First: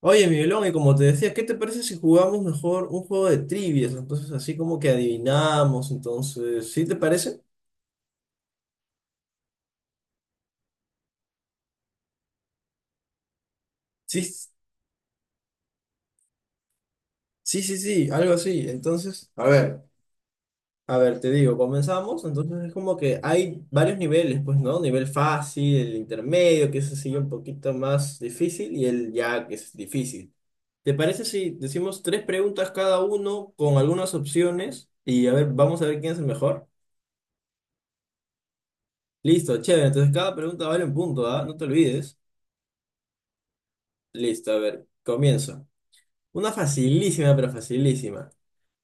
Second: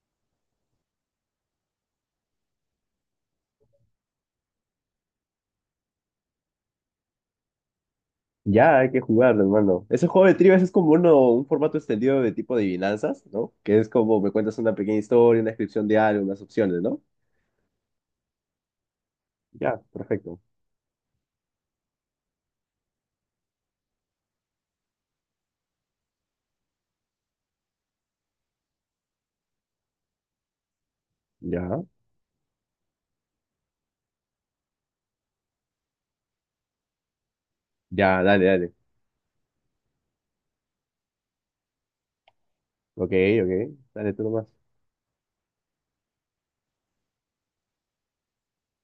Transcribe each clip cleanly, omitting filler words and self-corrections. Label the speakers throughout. Speaker 1: Oye, Miguelón, y como te decía, ¿qué te parece si jugamos mejor un juego de trivias? Entonces, así como que adivinamos, entonces, ¿sí te parece?
Speaker 2: Ya, hay que jugar, hermano. Ese juego de trivias es como un formato extendido de tipo de adivinanzas, ¿no? Que es
Speaker 1: Sí,
Speaker 2: como me cuentas una pequeña historia, una descripción de algo, unas opciones, ¿no?
Speaker 1: sí, sí, sí, algo así. Entonces, a
Speaker 2: Ya,
Speaker 1: ver,
Speaker 2: perfecto.
Speaker 1: a ver, te digo, comenzamos. Entonces, es como que hay varios niveles, pues, ¿no? Nivel fácil, el intermedio, que es así un poquito más difícil, y el ya que es difícil. ¿Te parece si
Speaker 2: Ya,
Speaker 1: decimos tres preguntas cada uno con algunas opciones? Y a ver, vamos a ver quién es el mejor.
Speaker 2: ya, dale, dale.
Speaker 1: Listo, chévere. Entonces, cada pregunta vale un punto, ¿ah? No te olvides.
Speaker 2: Ok, ok, dale tú nomás.
Speaker 1: Listo, a ver, comienzo. Una facilísima, pero facilísima.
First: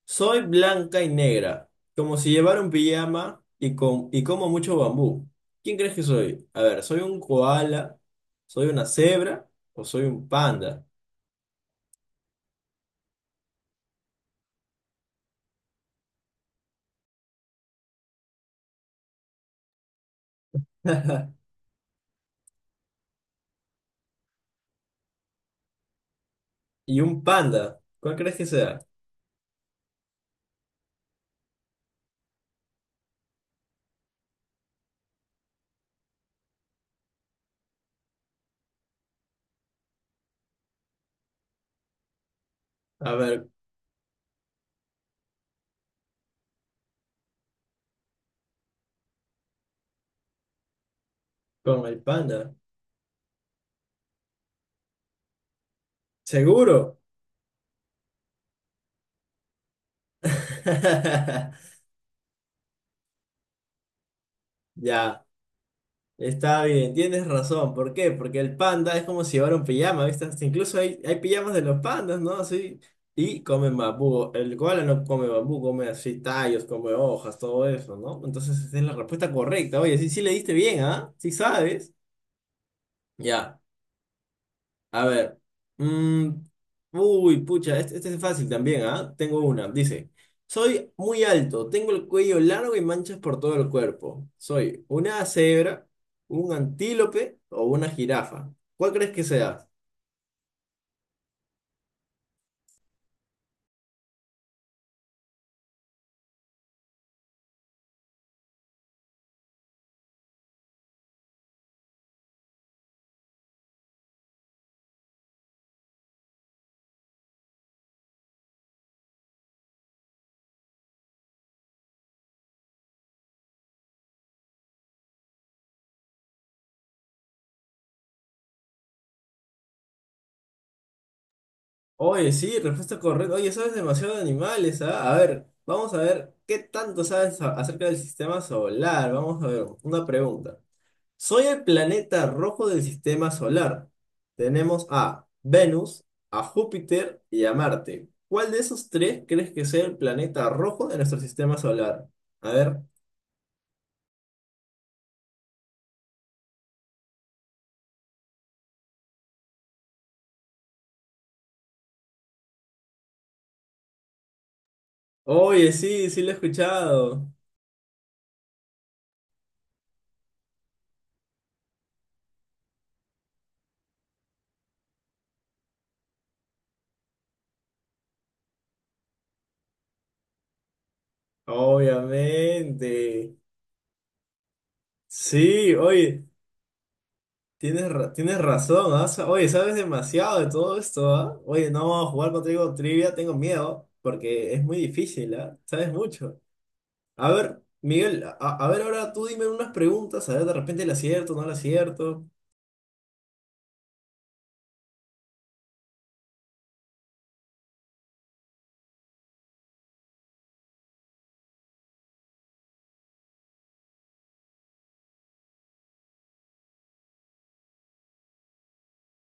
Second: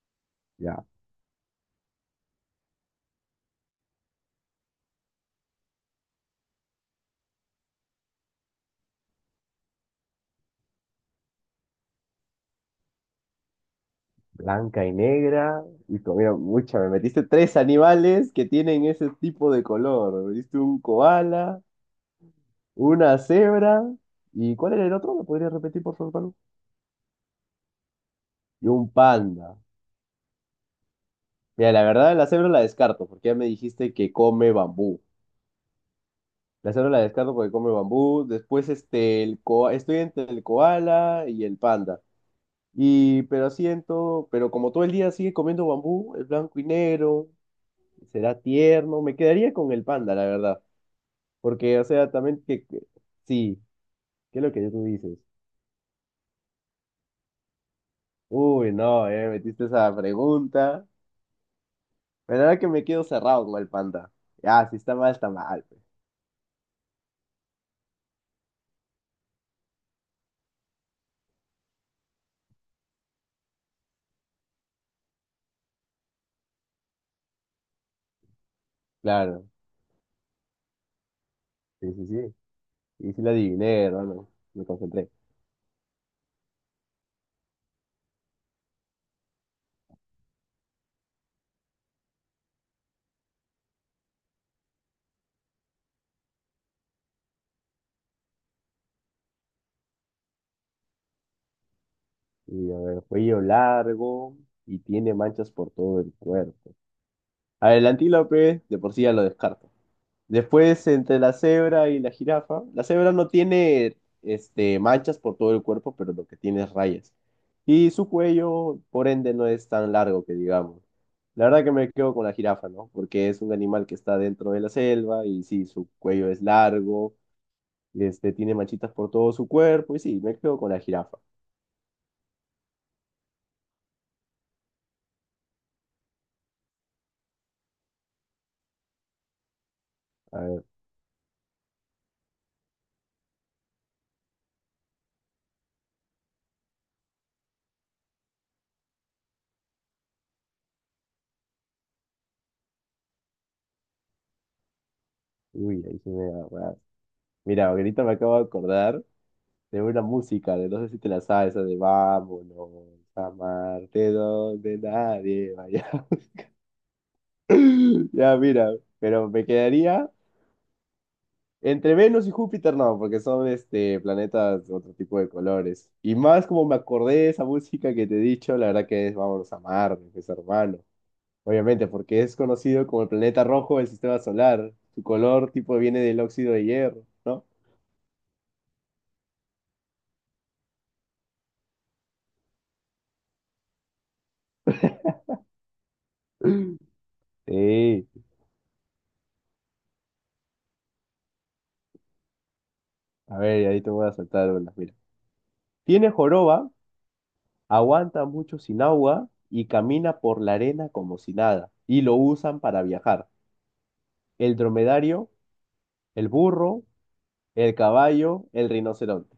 Speaker 1: Soy
Speaker 2: Ya,
Speaker 1: blanca y negra, como si llevara un pijama y, y como mucho bambú. ¿Quién crees que soy? A ver, ¿soy un koala? ¿Soy una cebra? ¿O soy un panda?
Speaker 2: blanca y negra. Y mira, mucha, me metiste tres animales que tienen ese tipo de color. Me metiste un koala, una cebra. ¿Y cuál era el otro? ¿Me podrías repetir, por favor, Pablo?
Speaker 1: Y un panda, ¿cuál crees que
Speaker 2: Y
Speaker 1: sea?
Speaker 2: un panda. Mira, la verdad, la cebra la descarto, porque ya me dijiste que come bambú. La cebra la descarto porque come bambú. Después, este, estoy entre el koala y el panda.
Speaker 1: A
Speaker 2: Y,
Speaker 1: ver,
Speaker 2: pero siento, pero como todo el día sigue comiendo bambú, es blanco y negro, será tierno. Me quedaría con el panda, la verdad. Porque, o
Speaker 1: con el
Speaker 2: sea, también
Speaker 1: panda.
Speaker 2: sí, ¿qué es lo que tú dices?
Speaker 1: ¿Seguro?
Speaker 2: Uy, no, metiste esa pregunta. Pero ahora que me quedo cerrado con el panda. Ah, si está mal,
Speaker 1: Ya.
Speaker 2: está mal pues.
Speaker 1: Está bien, tienes razón. ¿Por qué? Porque el panda es como si llevara un pijama, ¿viste? Hasta incluso hay, hay pijamas de los pandas, ¿no? Así. Y comen bambú. El koala no come bambú, come así tallos, come hojas, todo eso, ¿no? Entonces esa es la respuesta
Speaker 2: Claro.
Speaker 1: correcta. Oye, sí, sí le diste bien, ¿ah? Sí sabes.
Speaker 2: Sí, sí, sí. Y sí la
Speaker 1: Ya.
Speaker 2: adiviné, hermano. Me
Speaker 1: A
Speaker 2: concentré.
Speaker 1: ver. mm, uy, pucha, este es fácil también, ¿ah? Tengo una. Dice, soy muy alto, tengo el cuello largo y manchas por todo el cuerpo. Soy una cebra, un antílope o una jirafa. ¿Cuál crees que sea?
Speaker 2: Y a ver, cuello largo y tiene manchas por todo el cuerpo. A ver, el antílope de por sí ya lo descarto. Después, entre la cebra y la jirafa, la cebra no tiene este, manchas por todo el cuerpo, pero lo que tiene es rayas. Y su cuello, por ende, no es tan largo que digamos. La verdad que me quedo con la jirafa, ¿no? Porque es un animal que está dentro de la selva y sí, su cuello es largo, este, tiene manchitas por todo su cuerpo y sí, me quedo con la jirafa.
Speaker 1: Oye, sí, respuesta correcta. Oye, sabes demasiado de animales, ¿ah? A ver, vamos a ver qué tanto sabes acerca del sistema solar. Vamos a ver, una
Speaker 2: A
Speaker 1: pregunta.
Speaker 2: ver,
Speaker 1: Soy el planeta rojo del sistema solar. Tenemos a Venus, a Júpiter y a Marte. ¿Cuál de esos tres crees que sea el planeta rojo de nuestro sistema solar? A ver.
Speaker 2: uy, ahí sí me da agarras. Mira, ahorita me acabo de acordar de una música, de no sé si te la sabes, esa de Vámonos, a Marte donde nadie
Speaker 1: Oye,
Speaker 2: vaya.
Speaker 1: sí, sí lo he escuchado.
Speaker 2: Ya, mira, pero me quedaría entre Venus y Júpiter, no, porque son este, planetas de otro tipo de colores. Y más como me acordé de esa música que te he dicho, la verdad que es Vámonos a Marte, pues hermano. Obviamente, porque es conocido
Speaker 1: Obviamente.
Speaker 2: como el planeta rojo del sistema solar. Su color
Speaker 1: Sí,
Speaker 2: tipo viene del
Speaker 1: oye,
Speaker 2: óxido de hierro, ¿no?
Speaker 1: tienes, tienes razón, ¿ah? Oye, sabes demasiado de todo esto, ¿ah? Oye, no, jugar contigo trivia tengo miedo porque es muy difícil, ¿ah? Sabes mucho. A ver, Miguel,
Speaker 2: Sí,
Speaker 1: a ver ahora tú dime unas preguntas, a ver de repente le acierto, no le acierto.
Speaker 2: a ver, ahí te voy a saltar una. Mira. Tiene joroba, aguanta mucho sin agua y camina por la arena como si nada. Y lo usan para viajar. El dromedario, el burro, el caballo, el rinoceronte.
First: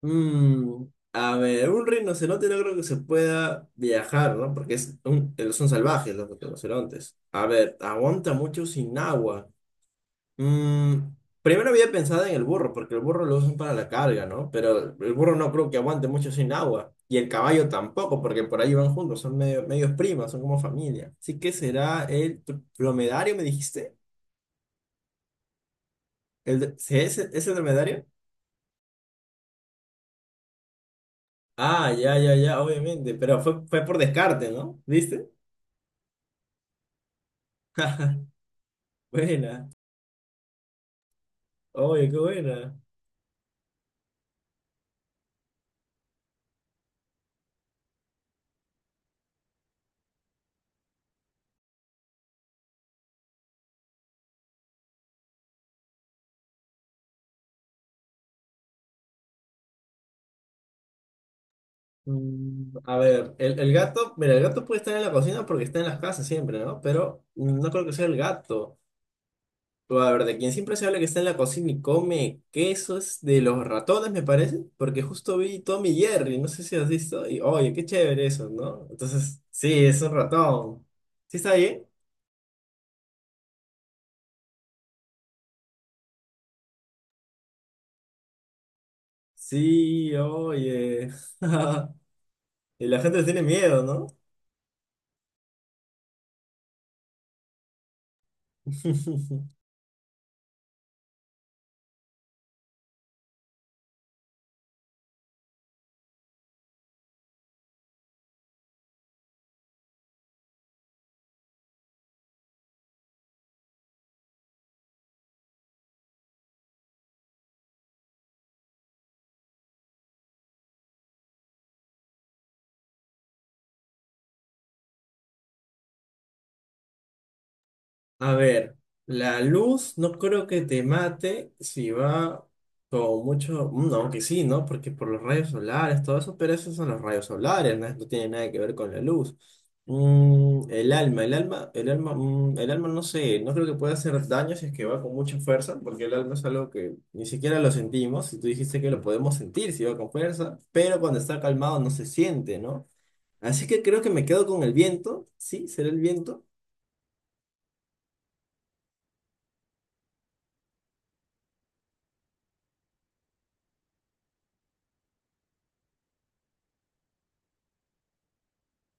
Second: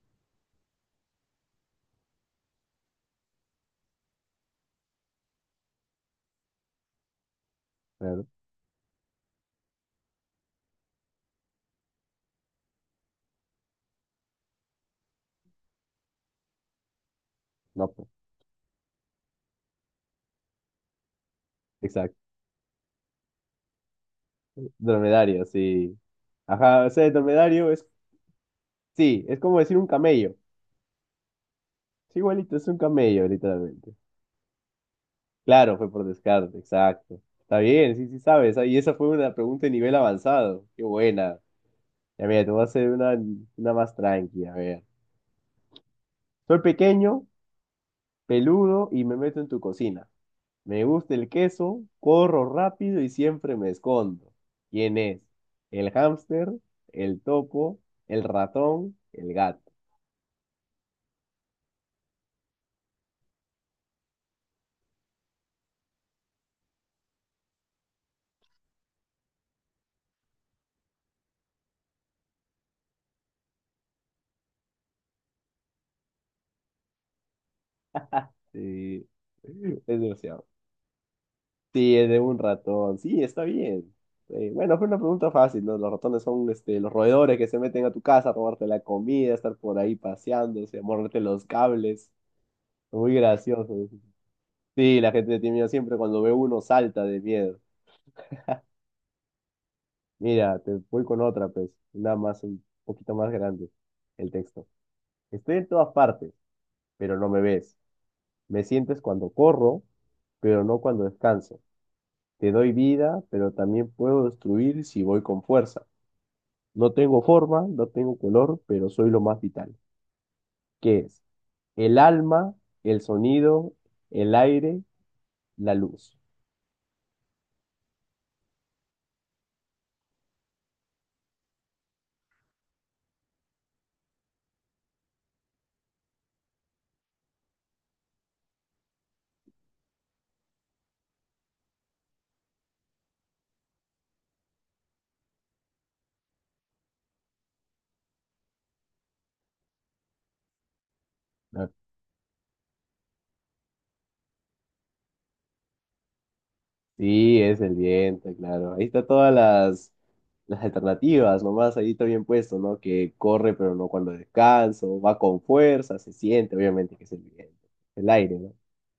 Speaker 1: Mm, a ver, un rinoceronte no creo que se pueda viajar, ¿no? Porque es un- son salvajes los rinocerontes. A ver,
Speaker 2: Claro,
Speaker 1: aguanta mucho sin agua. Mm, primero había pensado en el burro, porque el burro lo usan para la carga, ¿no? Pero el burro no creo que aguante mucho sin agua. Y el caballo
Speaker 2: no, pues,
Speaker 1: tampoco, porque por ahí van juntos, son medios primas, son como familia. Así que será
Speaker 2: exacto.
Speaker 1: el dromedario, me dijiste.
Speaker 2: Dromedario, sí.
Speaker 1: ¿El de-
Speaker 2: Ajá, o
Speaker 1: ¿sí
Speaker 2: sea, el
Speaker 1: ¿Es el
Speaker 2: dromedario es,
Speaker 1: dromedario?
Speaker 2: sí, es como decir un camello.
Speaker 1: Ah, ya,
Speaker 2: Es
Speaker 1: ya,
Speaker 2: igualito,
Speaker 1: ya,
Speaker 2: es un
Speaker 1: obviamente.
Speaker 2: camello,
Speaker 1: Pero fue, fue
Speaker 2: literalmente.
Speaker 1: por descarte, ¿no? ¿Viste?
Speaker 2: Claro, fue por descarte, exacto. Está bien, sí, sí sabes. Y esa fue una pregunta
Speaker 1: Buena.
Speaker 2: de nivel avanzado. Qué buena.
Speaker 1: Oye, qué
Speaker 2: Ya mira, te voy a
Speaker 1: buena.
Speaker 2: hacer una más tranquila, a ver. Soy pequeño, peludo y me meto en tu cocina. Me gusta el queso, corro rápido y siempre me escondo. ¿Quién es? ¿El hámster, el topo, el ratón, el gato?
Speaker 1: A ver, el gato, mira, el gato puede estar en la cocina porque está en las casas siempre, ¿no? Pero no creo que sea el gato. Pero, a ver, de quien siempre se habla que está en la cocina y come quesos de los ratones, me parece, porque justo vi Tommy y Jerry, no sé si has visto, y oye, qué chévere eso, ¿no?
Speaker 2: Sí,
Speaker 1: Entonces,
Speaker 2: es
Speaker 1: sí, es un
Speaker 2: demasiado.
Speaker 1: ratón. ¿Sí está ahí?
Speaker 2: Sí, es de un ratón. Sí, está bien. Sí, bueno, fue una pregunta fácil, ¿no? Los ratones son este, los roedores que se meten a tu casa a robarte la comida, estar por ahí
Speaker 1: Sí,
Speaker 2: paseándose, a
Speaker 1: oye.
Speaker 2: morderte los cables.
Speaker 1: Y la
Speaker 2: Muy
Speaker 1: gente tiene miedo,
Speaker 2: gracioso.
Speaker 1: ¿no?
Speaker 2: Sí, la gente tiene siempre cuando ve uno salta de miedo. Mira, te voy con otra, pues, una más, un poquito más grande, el texto. Estoy en todas partes, pero no me ves. Me sientes cuando corro, pero no cuando descanso. Te doy vida, pero también puedo destruir si voy con fuerza. No tengo forma, no tengo color, pero soy lo más vital. ¿Qué es? El alma, el sonido, el aire, la luz.
Speaker 1: A ver, la luz no creo que te mate si va con mucho, aunque sí, ¿no? Porque por los rayos solares, todo eso, pero esos son los rayos solares, ¿no? No tiene nada que ver con la luz. El alma, el alma, el alma, el alma no sé, no creo que pueda hacer daño si es que va con mucha fuerza, porque el alma es algo que ni siquiera lo sentimos, y tú dijiste que lo podemos sentir si va con fuerza, pero cuando está calmado no se siente, ¿no? Así que creo que me quedo con el viento, sí, será el viento.
Speaker 2: Sí, es el diente, claro. Ahí está todas las alternativas, nomás ahí está bien puesto, ¿no? Que corre pero no cuando descanso, va con fuerza, se siente, obviamente que es el viento, el aire, ¿no?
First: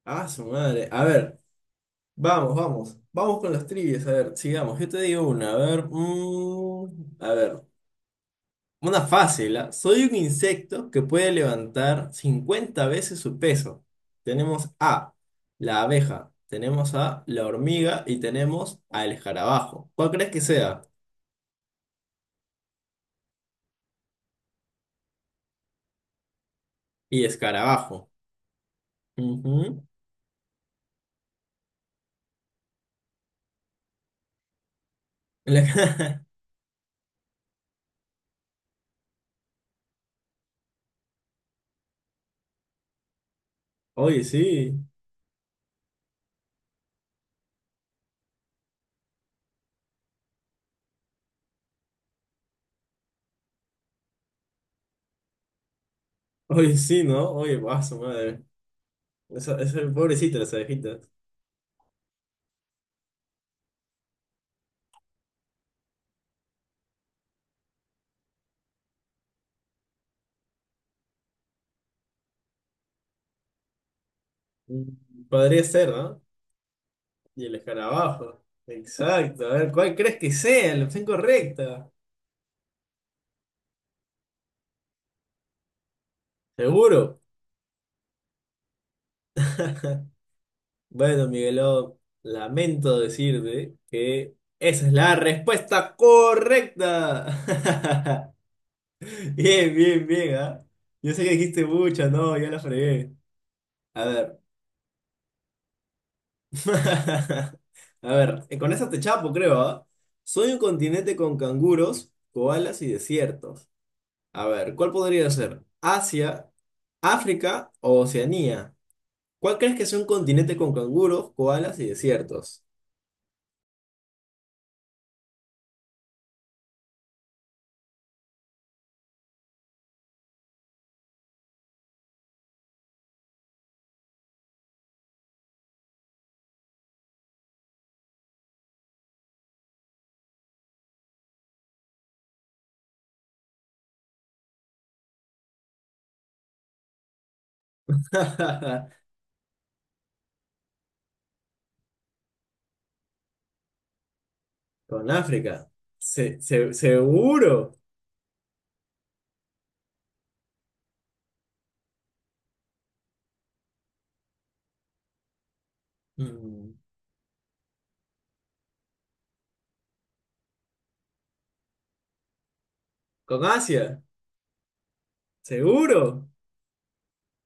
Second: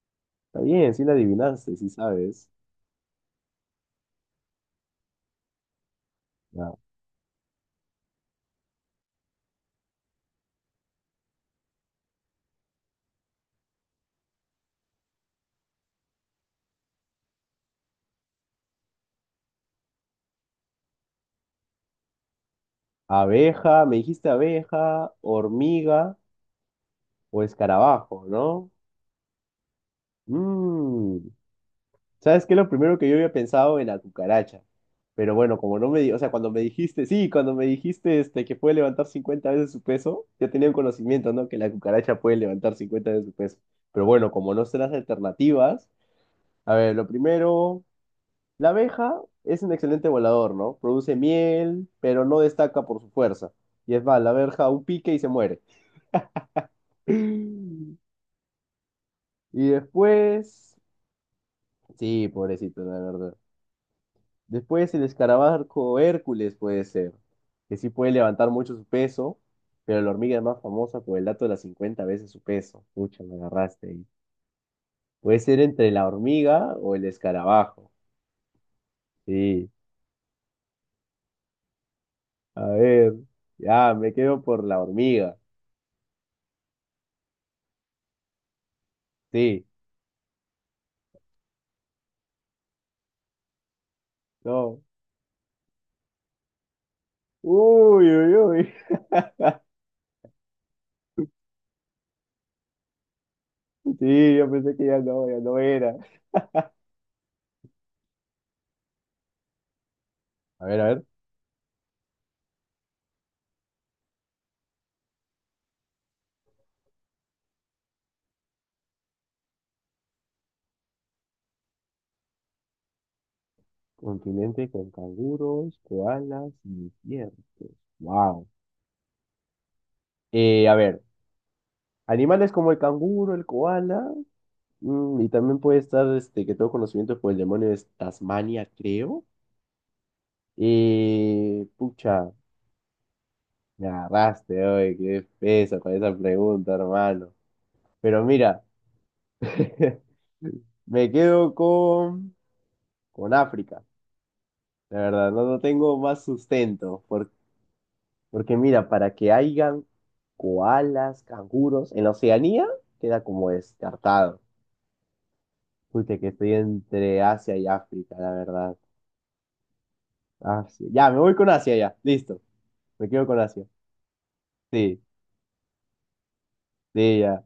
Speaker 1: Ah, su
Speaker 2: Está
Speaker 1: madre.
Speaker 2: bien,
Speaker 1: A
Speaker 2: sí la
Speaker 1: ver.
Speaker 2: adivinaste, sí sabes.
Speaker 1: Vamos, vamos. Vamos con las trivias. A ver, sigamos. Yo te digo una. A ver.
Speaker 2: Ya.
Speaker 1: A ver. Una fácil, ¿ah? Soy un insecto que puede levantar 50 veces su peso. Tenemos A, la abeja. Tenemos a la hormiga y tenemos al escarabajo. ¿Cuál crees que sea?
Speaker 2: Abeja, me dijiste abeja, hormiga
Speaker 1: Y
Speaker 2: o
Speaker 1: escarabajo.
Speaker 2: escarabajo, ¿no?
Speaker 1: Ujú.
Speaker 2: Mm, ¿Sabes qué? Lo primero que yo había pensado en la cucaracha. Pero bueno, como no me di, o
Speaker 1: La-
Speaker 2: sea, cuando me dijiste, sí, cuando me dijiste este, que puede levantar 50 veces su peso, ya tenía un conocimiento, ¿no? Que la cucaracha puede levantar 50 veces su peso. Pero
Speaker 1: Oye,
Speaker 2: bueno, como no sé
Speaker 1: sí.
Speaker 2: las alternativas, a ver, lo primero, la abeja es un excelente volador, ¿no? Produce miel, pero no destaca por su fuerza. Y es más, la abeja un pique y se muere.
Speaker 1: Oye, sí, ¿no? Oye, va, su madre.
Speaker 2: Y
Speaker 1: Pobrecita, las
Speaker 2: después,
Speaker 1: abejitas.
Speaker 2: sí, pobrecito, la verdad. Después el escarabajo Hércules puede ser, que sí puede levantar mucho su peso, pero la hormiga es más famosa por el dato de las 50 veces su peso. Pucha, me agarraste ahí.
Speaker 1: Mm,
Speaker 2: Puede ser
Speaker 1: Podría ser,
Speaker 2: entre la
Speaker 1: ¿no?
Speaker 2: hormiga o el
Speaker 1: Y el
Speaker 2: escarabajo.
Speaker 1: escarabajo. Exacto. A ver,
Speaker 2: Sí,
Speaker 1: ¿cuál crees que sea la opción correcta?
Speaker 2: a ver, ya, me quedo por la hormiga.
Speaker 1: Seguro.
Speaker 2: Sí,
Speaker 1: Bueno, Miguelón, lamento decirte que
Speaker 2: no.
Speaker 1: esa es la respuesta correcta.
Speaker 2: Uy, uy, uy.
Speaker 1: Bien, bien, bien, ¿ah? Yo sé que dijiste mucha no, ya la fregué. A
Speaker 2: Sí,
Speaker 1: ver.
Speaker 2: yo pensé que ya no, ya no era.
Speaker 1: A ver, con esa te chapo, creo, ¿ah? Soy un
Speaker 2: A ver, a ver.
Speaker 1: continente con canguros, koalas y desiertos. A ver, ¿cuál podría ser? ¿Asia, África o Oceanía? ¿Cuál crees que es un continente con canguros, koalas y desiertos?
Speaker 2: Continente con canguros, koalas y desiertos. Wow. A ver. Animales como el canguro, el koala, y también puede estar, este, que tengo conocimiento por el demonio de Tasmania, creo. Pucha, me agarraste, oye, qué peso con esa pregunta, hermano. Pero mira, me quedo con África, la
Speaker 1: Con
Speaker 2: verdad, no, no
Speaker 1: África.
Speaker 2: tengo más sustento,
Speaker 1: Seguro.
Speaker 2: porque mira, para que hayan koalas, canguros, en la Oceanía queda como descartado. Pucha, que estoy
Speaker 1: Mm,
Speaker 2: entre Asia y África, la verdad. Asia. Ya, me voy con Asia ya. Listo. Me quedo con
Speaker 1: Con
Speaker 2: Asia.
Speaker 1: Asia.
Speaker 2: Sí,
Speaker 1: Seguro.
Speaker 2: sí, ya.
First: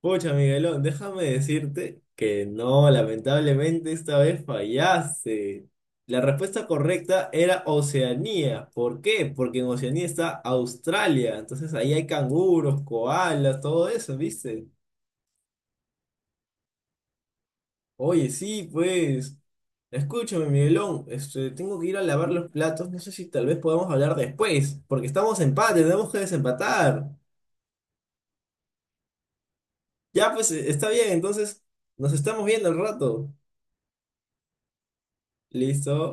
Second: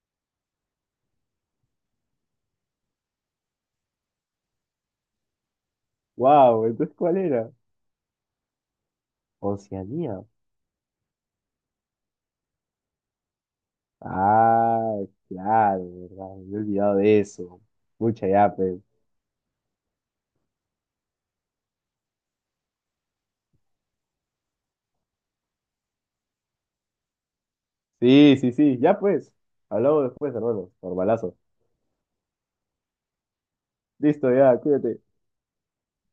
Speaker 1: Pucha, Miguelón, déjame decirte que no, lamentablemente esta vez fallaste. La respuesta
Speaker 2: Wow, entonces ¿cuál
Speaker 1: correcta
Speaker 2: era?
Speaker 1: era Oceanía. ¿Por qué? Porque en Oceanía
Speaker 2: Oceanía.
Speaker 1: está Australia. Entonces ahí hay canguros, koalas, todo eso, ¿viste?
Speaker 2: Ah, claro, verdad. Me he olvidado de eso. Mucha
Speaker 1: Oye,
Speaker 2: ya,
Speaker 1: sí,
Speaker 2: pues.
Speaker 1: pues. Escúchame, Miguelón. Este, tengo que ir a lavar los platos. No sé si tal vez podamos hablar después, porque estamos en empate, tenemos que desempatar.
Speaker 2: Sí, sí, sí. Ya pues. Hablamos
Speaker 1: Ya,
Speaker 2: después,
Speaker 1: pues,
Speaker 2: hermano.
Speaker 1: está bien,
Speaker 2: Normalazo.
Speaker 1: entonces nos estamos viendo al rato.
Speaker 2: Listo, ya, cuídate.
Speaker 1: Listo.